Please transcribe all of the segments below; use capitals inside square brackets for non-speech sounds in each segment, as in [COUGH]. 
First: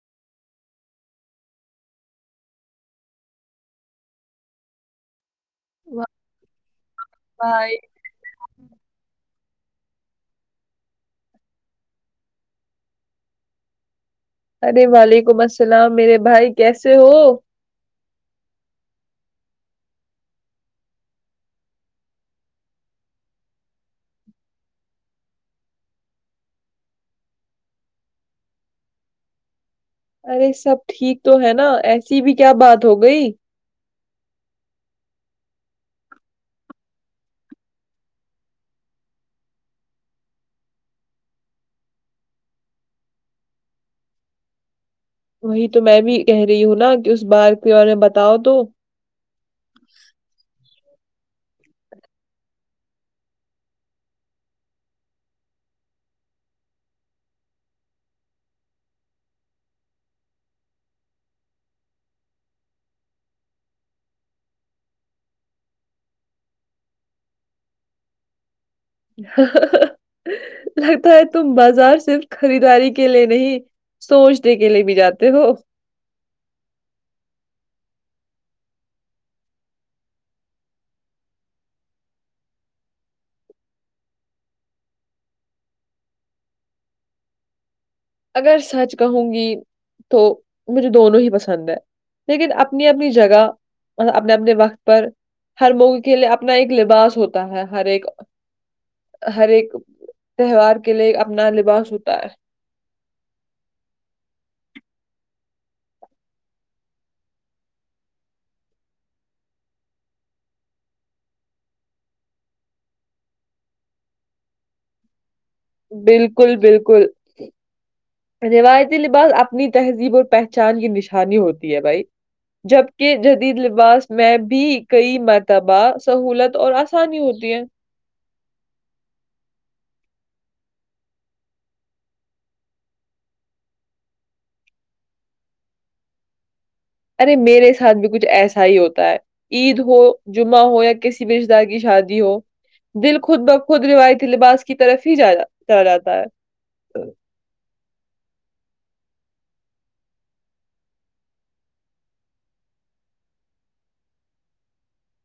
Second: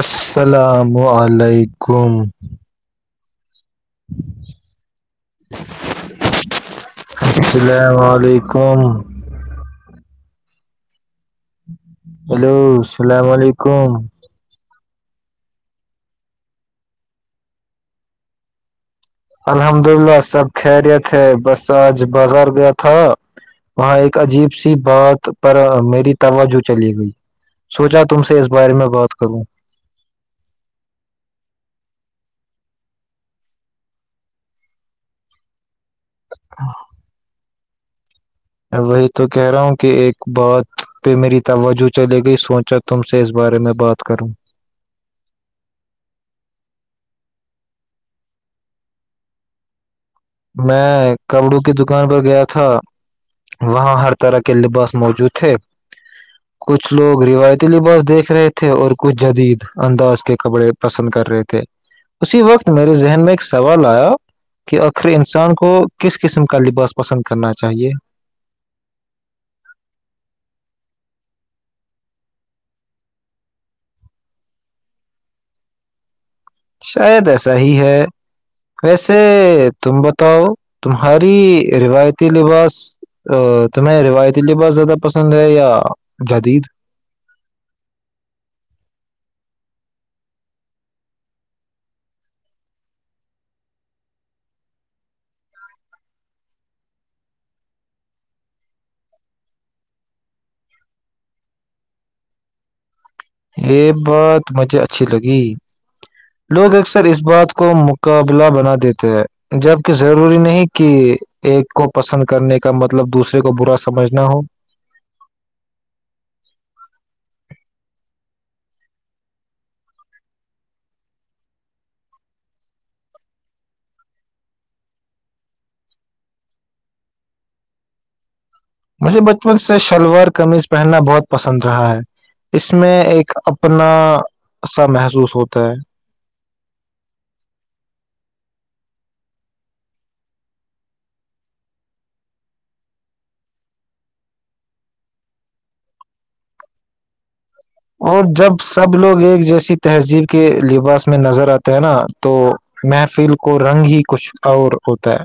اسلام علیکم واہ بھائی اسلام علیکم ہیلو اسلام علیکم ارے وعلیکم اسلام میرے بھائی کیسے ہو الحمد للہ سب خیریت ہے بس آج بزار گیا تھا وہاں ایک عجیب سی بات پر میری توجہ چلی گئی سوچا تم سے اس بارے میں بات کروں ارے سب ٹھیک تو ہے نا ایسی بھی کیا بات ہو گئی ہاں وہی تو کہہ رہا ہوں کہ ایک بات پہ میری توجہ چلے گئی سوچک تم سے اس بارے میں بات کروں وہی تو میں بھی کہہ رہی ہوں نا کہ اس بار کے بارے میں بتاؤ تو میں کپڑوں کی دکان پر گیا تھا وہاں ہر طرح کے لباس موجود تھے کچھ لوگ رویتی لباس دیکھ رہے تھے اور کچھ جدید انداز کے کپڑے پسند کر رہے تھے اسی وقت میرے ذہن میں ایک سوال آیا کہ اب پھر انسان کو کس قسم کا لباس پسند کرنا چاہیے لگتا ہے تم بازار صرف خریداری کے لیے نہیں سوچنے کے لیے بھی جاتے ہو شاید ایسا ہی ہے ویسے تم بتاؤ تمہاری روایتی لباس تمہیں روایتی لباس زیادہ پسند ہے یا جدید اگر سچ کہوں گی تو مجھے دونوں ہی پسند ہے لیکن اپنی اپنی جگہ اپنے اپنے وقت پر ہر موغ کے لیے اپنا ایک لباس ہوتا ہے ہر ایک ہر ایک تہوار کے لیے اپنا لباس ہوتا ہے یہ بات مجھے اچھی لگی لوگ اکثر اس بات کو مقابلہ بنا دیتے ہیں جبکے ضروری نہیں کہ ایک کو پسند کرنے کا مطلب دوسرے کو برا سمجھنا ہو بالکل بالکل روایتی لباس اپنی تہذیب اور پہچان کی نشانی ہوتی ہے بھائی جبکے جدید لباس میں بھی کئی مرتبہ سہولت اور آسانی ہوتی ہے مجھے بچپن سے شلوار کمیض پہننا بہت پسند رہا ہے اس میں ایک اپنا سا محسوس ہوتا ہے ارے میرے ساتھ بھی کچھ ایسا ہی ہوتا ہے عید ہو جمعہ ہو یا کسی بھی رشتے دار کی شادی ہو دل خود بخود روایتی لباس کی طرف ہی جا ج جاتا ہے اور جب سب لوگ ایک جیسی تہذیب کے لباس میں نظر آتے ہیں نا تو محفل کو رنگ ہی کچھ اور ہوتا ہے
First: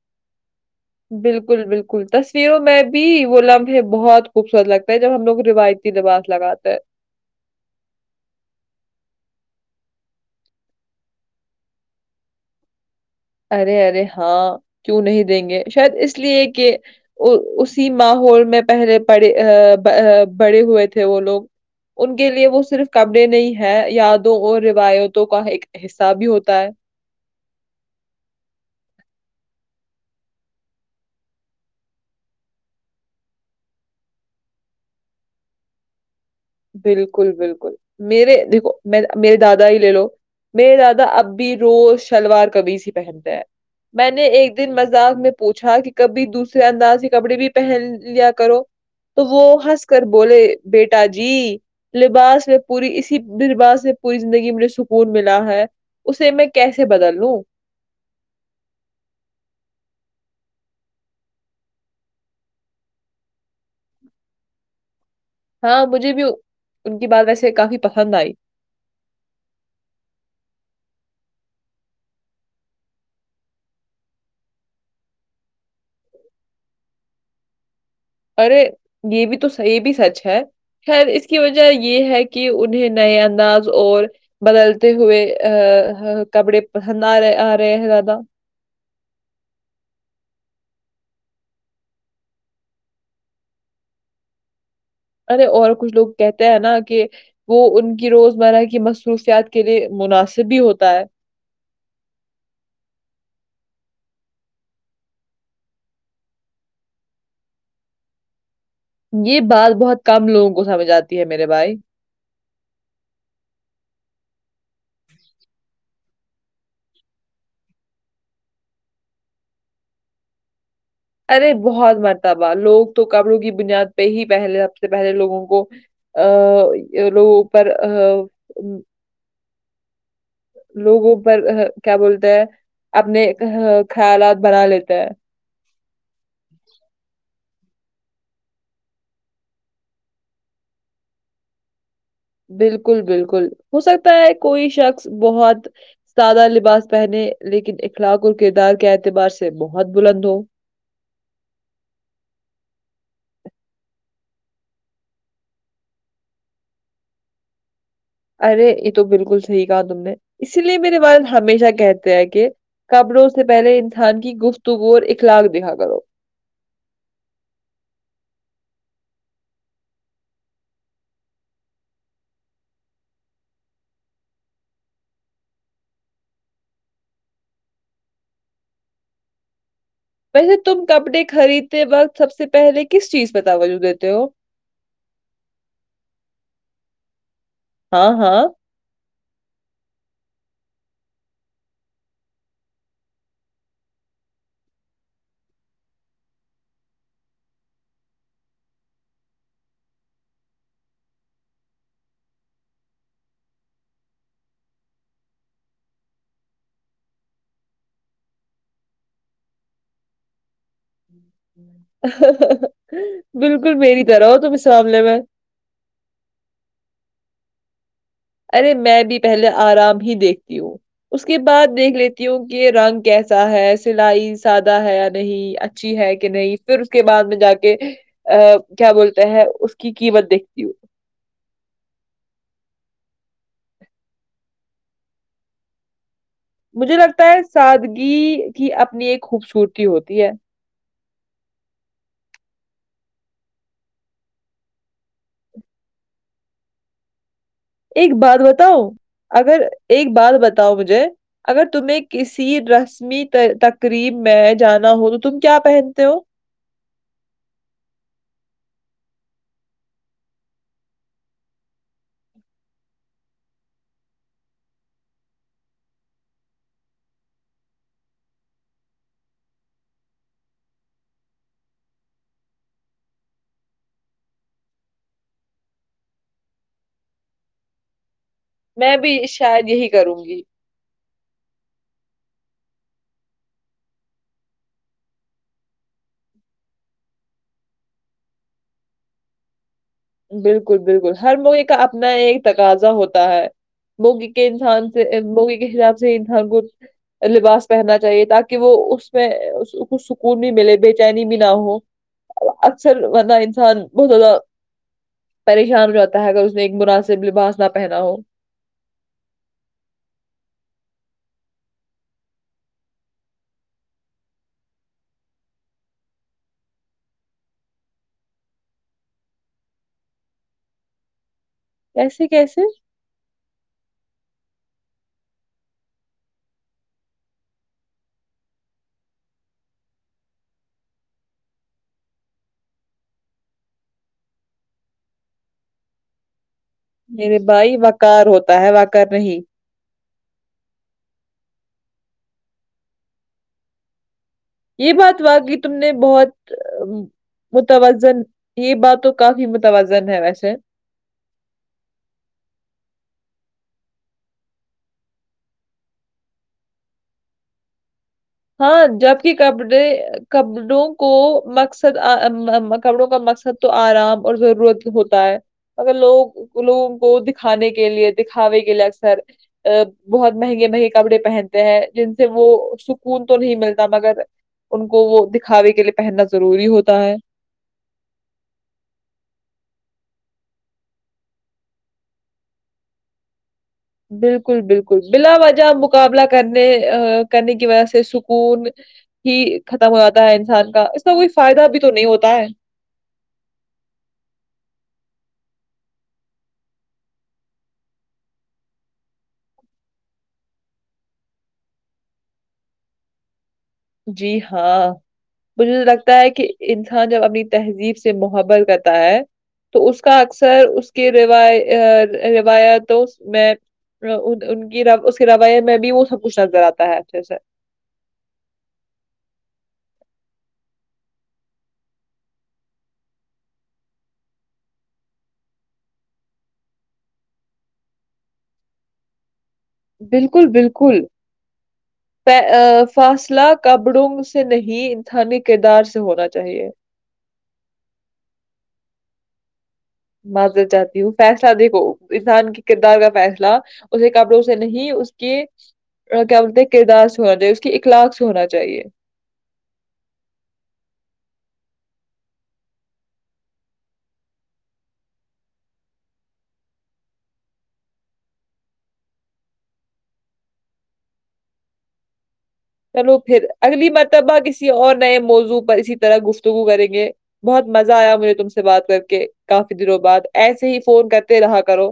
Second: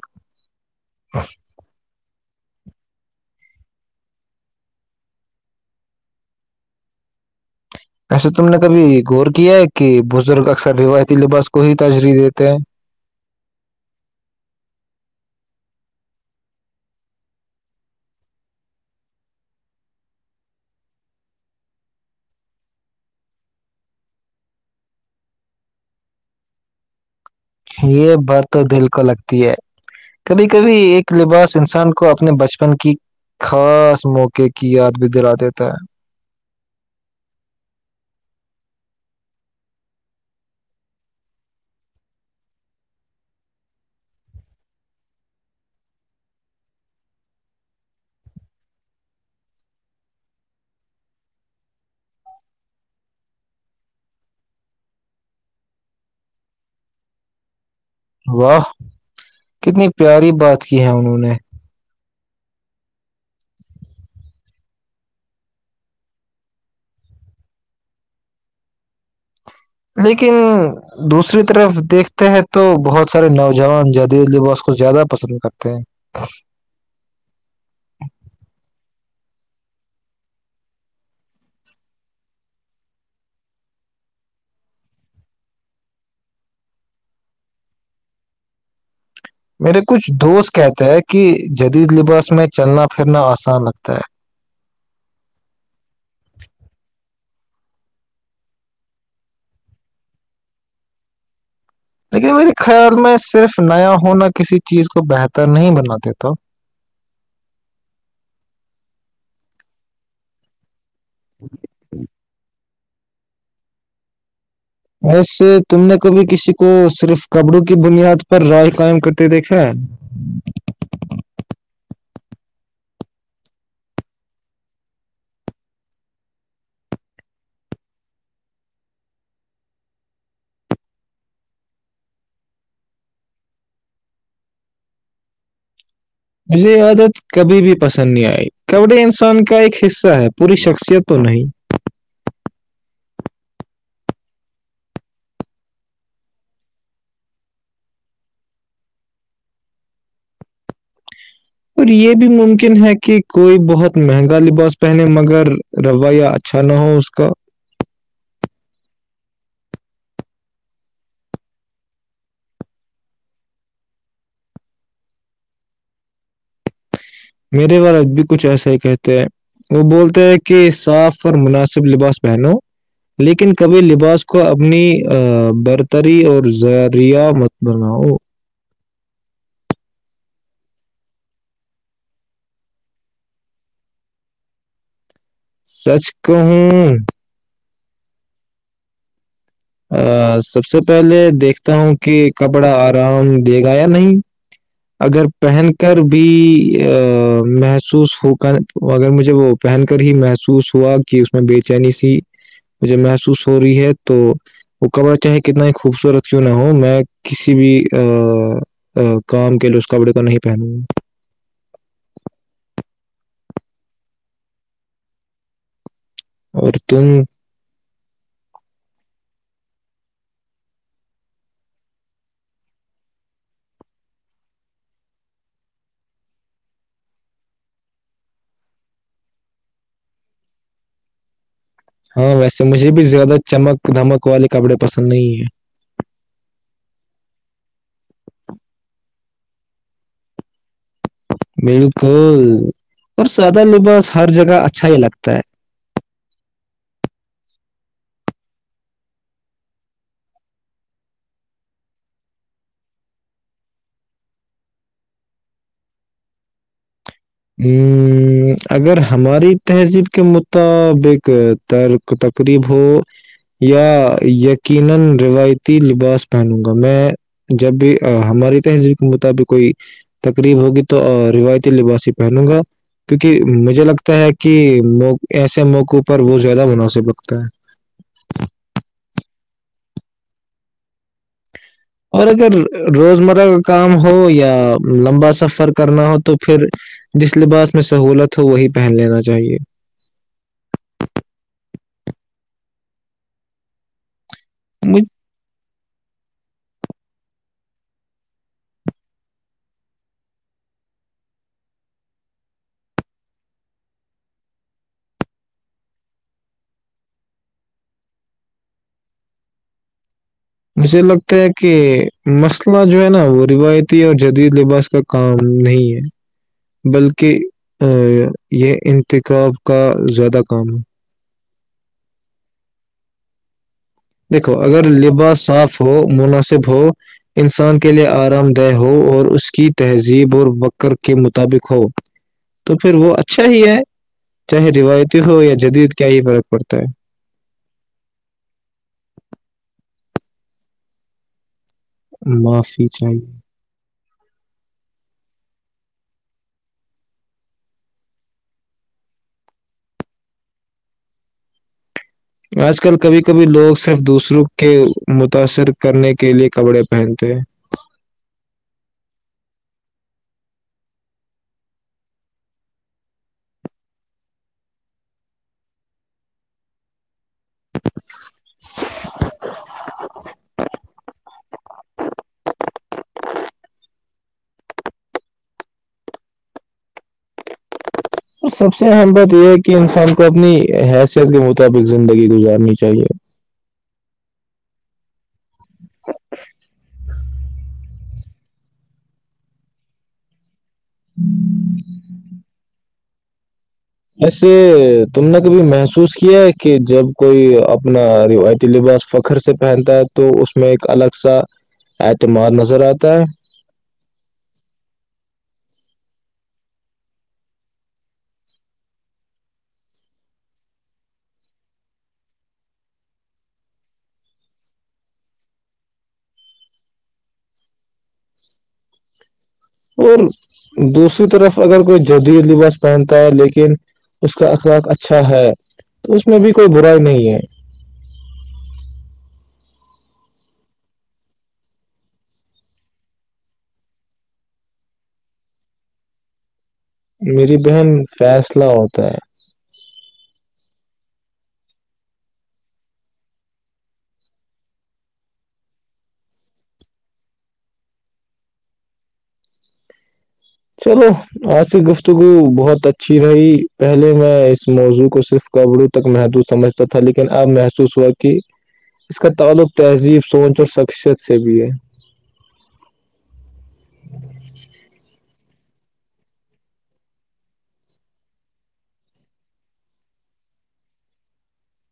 بالکل بالکل کوئی تصویروں میں بھی وہ لمحے بہت خوبصورت لگتا ہے جب ہم لوگ روایتی لباس لگاتے ہے ایسے تم نے کبھی غور کیا ہے کہ بزرگ اکثر روایتی لباس کو ہی تجریح دیتے ہیں ارے ارے ہاں کیوں نہیں دیں گے شاید اس لیے کہ اسی ماحول میں پہلے پڑے آ بڑ بڑے ہوئے تھے وہ لوگ ان کے لیے وہ صرف کپڑے نہیں ہے یادوں اور روایتوں کا ایک حصہ بھی ہوتا ہے یہ بات تو دل کو لگتی ہے کبھی کبھی ایک لباس انسان کو اپنے بچپن کی خاص موقع کی یاد بھی دلا دیتا ہے بالکل بالکل میرے دیکھو میں میرے دادا ہی لے لو میرے دادا اب بھی روز شلوار کمیض ہی پہنتے ہیں میں نے ایک دن مزاق میں پوچھا کہ کبھی دوسرے انداز کے کپڑے بھی پہن لیا کرو تو وہ ہنس کر بولے بیٹا جی لباس میں پوری اسی لباس میں پوری زندگی مجھے سکون ملا ہے اسے میں کیسے بدل لوں واہ کتنی پیاری بات کی ہے انہوں نے ہاں مجھے بھی ان کی بات ویسے کافی پسند آئی لیکن دوسری طرف دیکھتے ہیں تو بہت سارے نوجوان جدید لباس کو زیادہ پسند کرتے ہیں ارے یہ بھی تو صحیح یہ بھی سچ ہے خیر اس کی وجہ یہ ہے کہ انہیں نئے انداز اور بدلتے ہوئے کپڑے پسند آ رہے آ رہے ہیں زیادہ میرے کچھ دوست کہتے ہیں کہ جدید لباس میں چلنا پھرنا آسان لگتا ہے ارے اور کچھ لوگ کہتے ہیں نا کہ وہ ان کی روزمرہ کی مصروفیات کے لیے مناسب بھی ہوتا ہے لیکن میرے خیال میں صرف نیا ہونا کسی چیز کو بہتر نہیں بنا دیتا یہ بات بہت کم لوگوں کو سمجھ آتی ہے میرے بھائی ایسے تم نے کبھی کسی کو صرف کپڑوں کی بنیاد پر رائے قائم کرتے دیکھا ہے ارے بہت مرتبہ لوگ تو کپڑوں کی بنیاد پہ ہی پہلے سب سے پہلے لوگوں کو یہ لوگوں پر آ عم لوگوں پر کیا بولتے ہیں اپنے خیالات بنا لیتے ہیں مجھے یہ عادت کبھی بھی پسند نہیں آئی کپڑے انسان کا ایک حصہ ہے پوری شخصیت تو نہیں بالکل بالکل ہو سکتا ہے کوئی شخص بہت سادہ لباس پہنے لیکن اخلاق اور کردار کے اعتبار سے بہت بلند ہو اور یہ بھی ممکن ہے کہ کوئی بہت مہنگا لباس پہنے مگر [UNINTELLIGIBLE] رویہ اچھا نہ ہو اس کا ارے یہ تو بالکل صحیح کہا تم نے اسی لیے میرے والد ہمیشہ کہتے ہیں کہ کپڑوں سے پہلے انسان کی گفتگو اور اخلاق دیکھا کرو میرے والد بھی کچھ ایسا ہی کہتے ہیں وہ بولتے ہیں کہ صاف اور مناسب لباس پہنوں لیکن کبھی لباس کو اپنی برتری اور ذریعہ مت بناؤ ویسے تم کپڑے خریدتے وقت سب سے پہلے کس چیز پہ توجہ دیتے ہو سچ کہوں ہاں ہاں آ سب سے پہلے دیکھتا ہوں کہ کپڑا آرام دے گا یا نہیں اگر پہن کر بھی محسوس ہو کر اگر مجھے وہ پہن کر ہی محسوس ہوا کہ اس میں بے چینی سی مجھے محسوس ہو رہی ہے تو وہ کپڑا چاہے کتنا ہی خوبصورت کیوں نہ ہو میں کسی بھی کام کے لے اس کپڑے کو نہیں پہنوں گا بالکل میری طرح ہو تم اس معاملہ میں اور تم ارے میں بھی پہلے آرام ہی دیکھتی ہوں اس کے بعد دیکھ لیتی ہوں کہ رنگ کیسا ہے سلائی سادہ ہے یا نہیں اچھا اچھی ہے کہ نہیں پھر اس کے بعد میں جا کے کیا بولتا ہے اس کی قیمت دیکھتی ہو ہاں ویسے مجھے بھی زیادہ چمک دھمک والے کپڑے پسند نہیں ہے مجھے لگتا ہے سادگی کی اپنی ایک خوبصورتی ہوتی ہے بالکل اور سادہ لباس ہر جگہ اچھا ہی لگتا ہے ایک بات بتاؤ اگر ایک بات بتاؤ مجھے اگر تمہیں کسی رنگ می تقریب میں جانا ہوں تو تم کیا پہنتے ہو امم اگر ہماری تہذیب کے مطابق ترک تقریب ہو یا یقینا روایتی لباس پہنوں گا میں جب بھی ہماری تہذیب کے مطابق کوئی تقریب ہوگی تو روایتی لباس پہنو گا کیونکہ مجھے لگتا ہے کہ مو ایسے موقعوں پر وہ زیادہ مناسب بکتا ہے میں بھی شاید یہی کروں گی اور اگر روزمرہ کا کام ہو یا لمبا سفر کرنا ہو تو پھر جس لباس میں سہولت ہو وہی پہن لینا چاہیے بالکل بالکل ہر موقع کا اپنا ایک تقاضا ہوتا ہے موقع کے انسان سے مجھ- موقع کے حساب سے انسان کو لباس پہننا چاہیے تاکہ وہ اس میں کچھ سکون بھی ملے بے چینی بھی نہ ہو اکثر ورنہ انسان بہت زیادہ پریشان ہو جاتا ہے اگر اس نے ایک مناسب لباس نہ پہنا ہو مجھے لگتا ہے کہ مسئلہ جو ہے نا وہ روایتی اور جدید لباس کا کام نہیں ہے بلکہ یہ انتخاب کا زیادہ کام ہے کیسے کیسے دیکھو اگر لباس صاف ہو مناسب ہو انسان کے لئے آرام دہ ہو اور اس کی تہذیب اور بکر کے مطابق ہو تو پھر وہ اچھا ہی ہے چاہے روایتی ہو یا جدید کیا ہی فرق پڑتا ہے میرے بھائی واقار ہوتا ہے وااکار نہیں معافی چاہیے یہ بات ہوا کہ تم نے بہت متوازن یہ بات تو کافی متوازن ہے ویسے آج کل کبھی کبھی لوگ صرف دوسروں کے متاثر کرنے کے لے کپڑے پہنتے ہیں ہاں جبک کپڑے کپڑوں کو مقصد کپڑوں کا مقصد تو آرام اور ضرورت ہوتا ہے اگر لوگ لوگوں کو دکھانے کے لیے دکھاوے کے لیے اکثر ا بہت مہنگے مہنگے کپڑے پہنتے ہیں جن سے وہ سکھ خون تو نہیں ملتا مگر ان کو وہ دکھاوے کے لیے پہننا ضروری ہوتا ہے سب سے اہم بات یہ ہے کہ انسان کو اپنی حیثیت کے مطابق زندگی گزارنی چاہیے بالکل بالکل بلا وجہ مقابلہ کرنے کرنے کی وجہ سے سکون ہی ختم ہو جاتا ہے انسان کا اس کا کوئی فائدہ بھی تو نہیں ہوتا ہے ایسے تم نے کبھی محسوس کیا ہے کہ جب کوئی اپنا روایتی لباس فخر سے پہنتا ہے تو اس میں ایک الگ سا اعتماد نظر آتا ہے جی ہاں مجھے لگتا ہے کہ انسان جب اپنی تہذیب سے محبت کرتا ہے تو اس کا اکثر اس کے ر روایتوں میں ان کی اس کے رویے میں بھی وہ سب کچھ نظر آتا ہے اچھے سے اور دوسری طرف اگر کوئی جدید لباس پہنتا ہے لیکن اس کا اخلاق اچھا ہے تو اس میں بھی کوئی برائی نہیں ہے بالکل بالکل فاصلہ کبرونگ سے نہیں انسانی کردار سے ہونا چاہیے میری بہن فیصلہ ہوتا ہے مزارتھ چھاتی ہوں فیصلہ دیکھو انسان کے کردار کا فیصلہ اسے کپڑوں سے نہیں اس کے کیا بولتے ہیں کردار ہونا چاہیے اس کی اخلاق سے ہونا چاہیے چلو آج سے گفتگو بہت اچھی رہی پہلے میں اس موضوع کو صرف کپڑوں تک محدود سمجھتا تھا لیکن اب محسوس ہوا کہ اس کا تعلق تہذیب سوچ اور شخصیت سے بھی ہے چلو پھر اگلی مرتبہ کسی اور نئے موضوع پر اسی طرح گفتگو کریں گے بہت مزہ آیا مجھے تم سے بات کر کے کافی دنوں بعد ایسے ہی فون کرتے رہا کرو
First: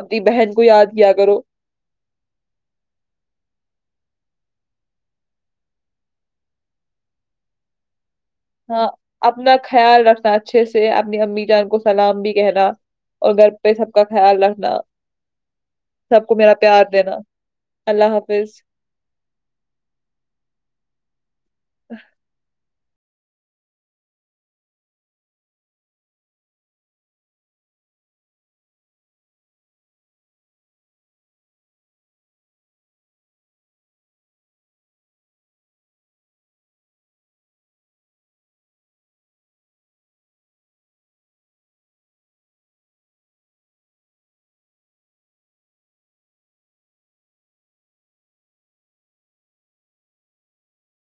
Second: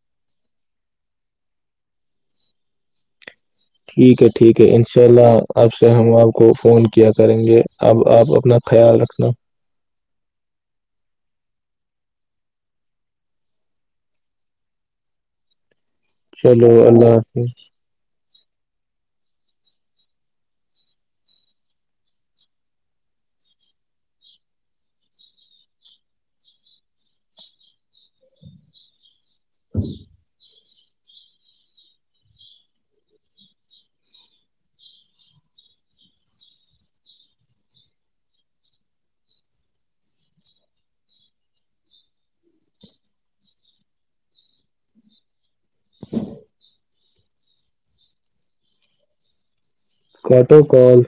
اپنی بہن کو یاد کیا کرو ٹھیک ہے ٹھیک ہے ان شاء اللہ اج سے ہم آپ کو فون کیا کریں گے اب آپ اپنا ہاں خیال رکھنا اپنا خیال رکھنا اچھے سے اپنی امی جان کو سلام بھی کہنا اور گھر پہ سب کا خیال رکھنا سب کو میرا چلو پیار اللہ دینا حافظ اللہ حافظ کاٹو کال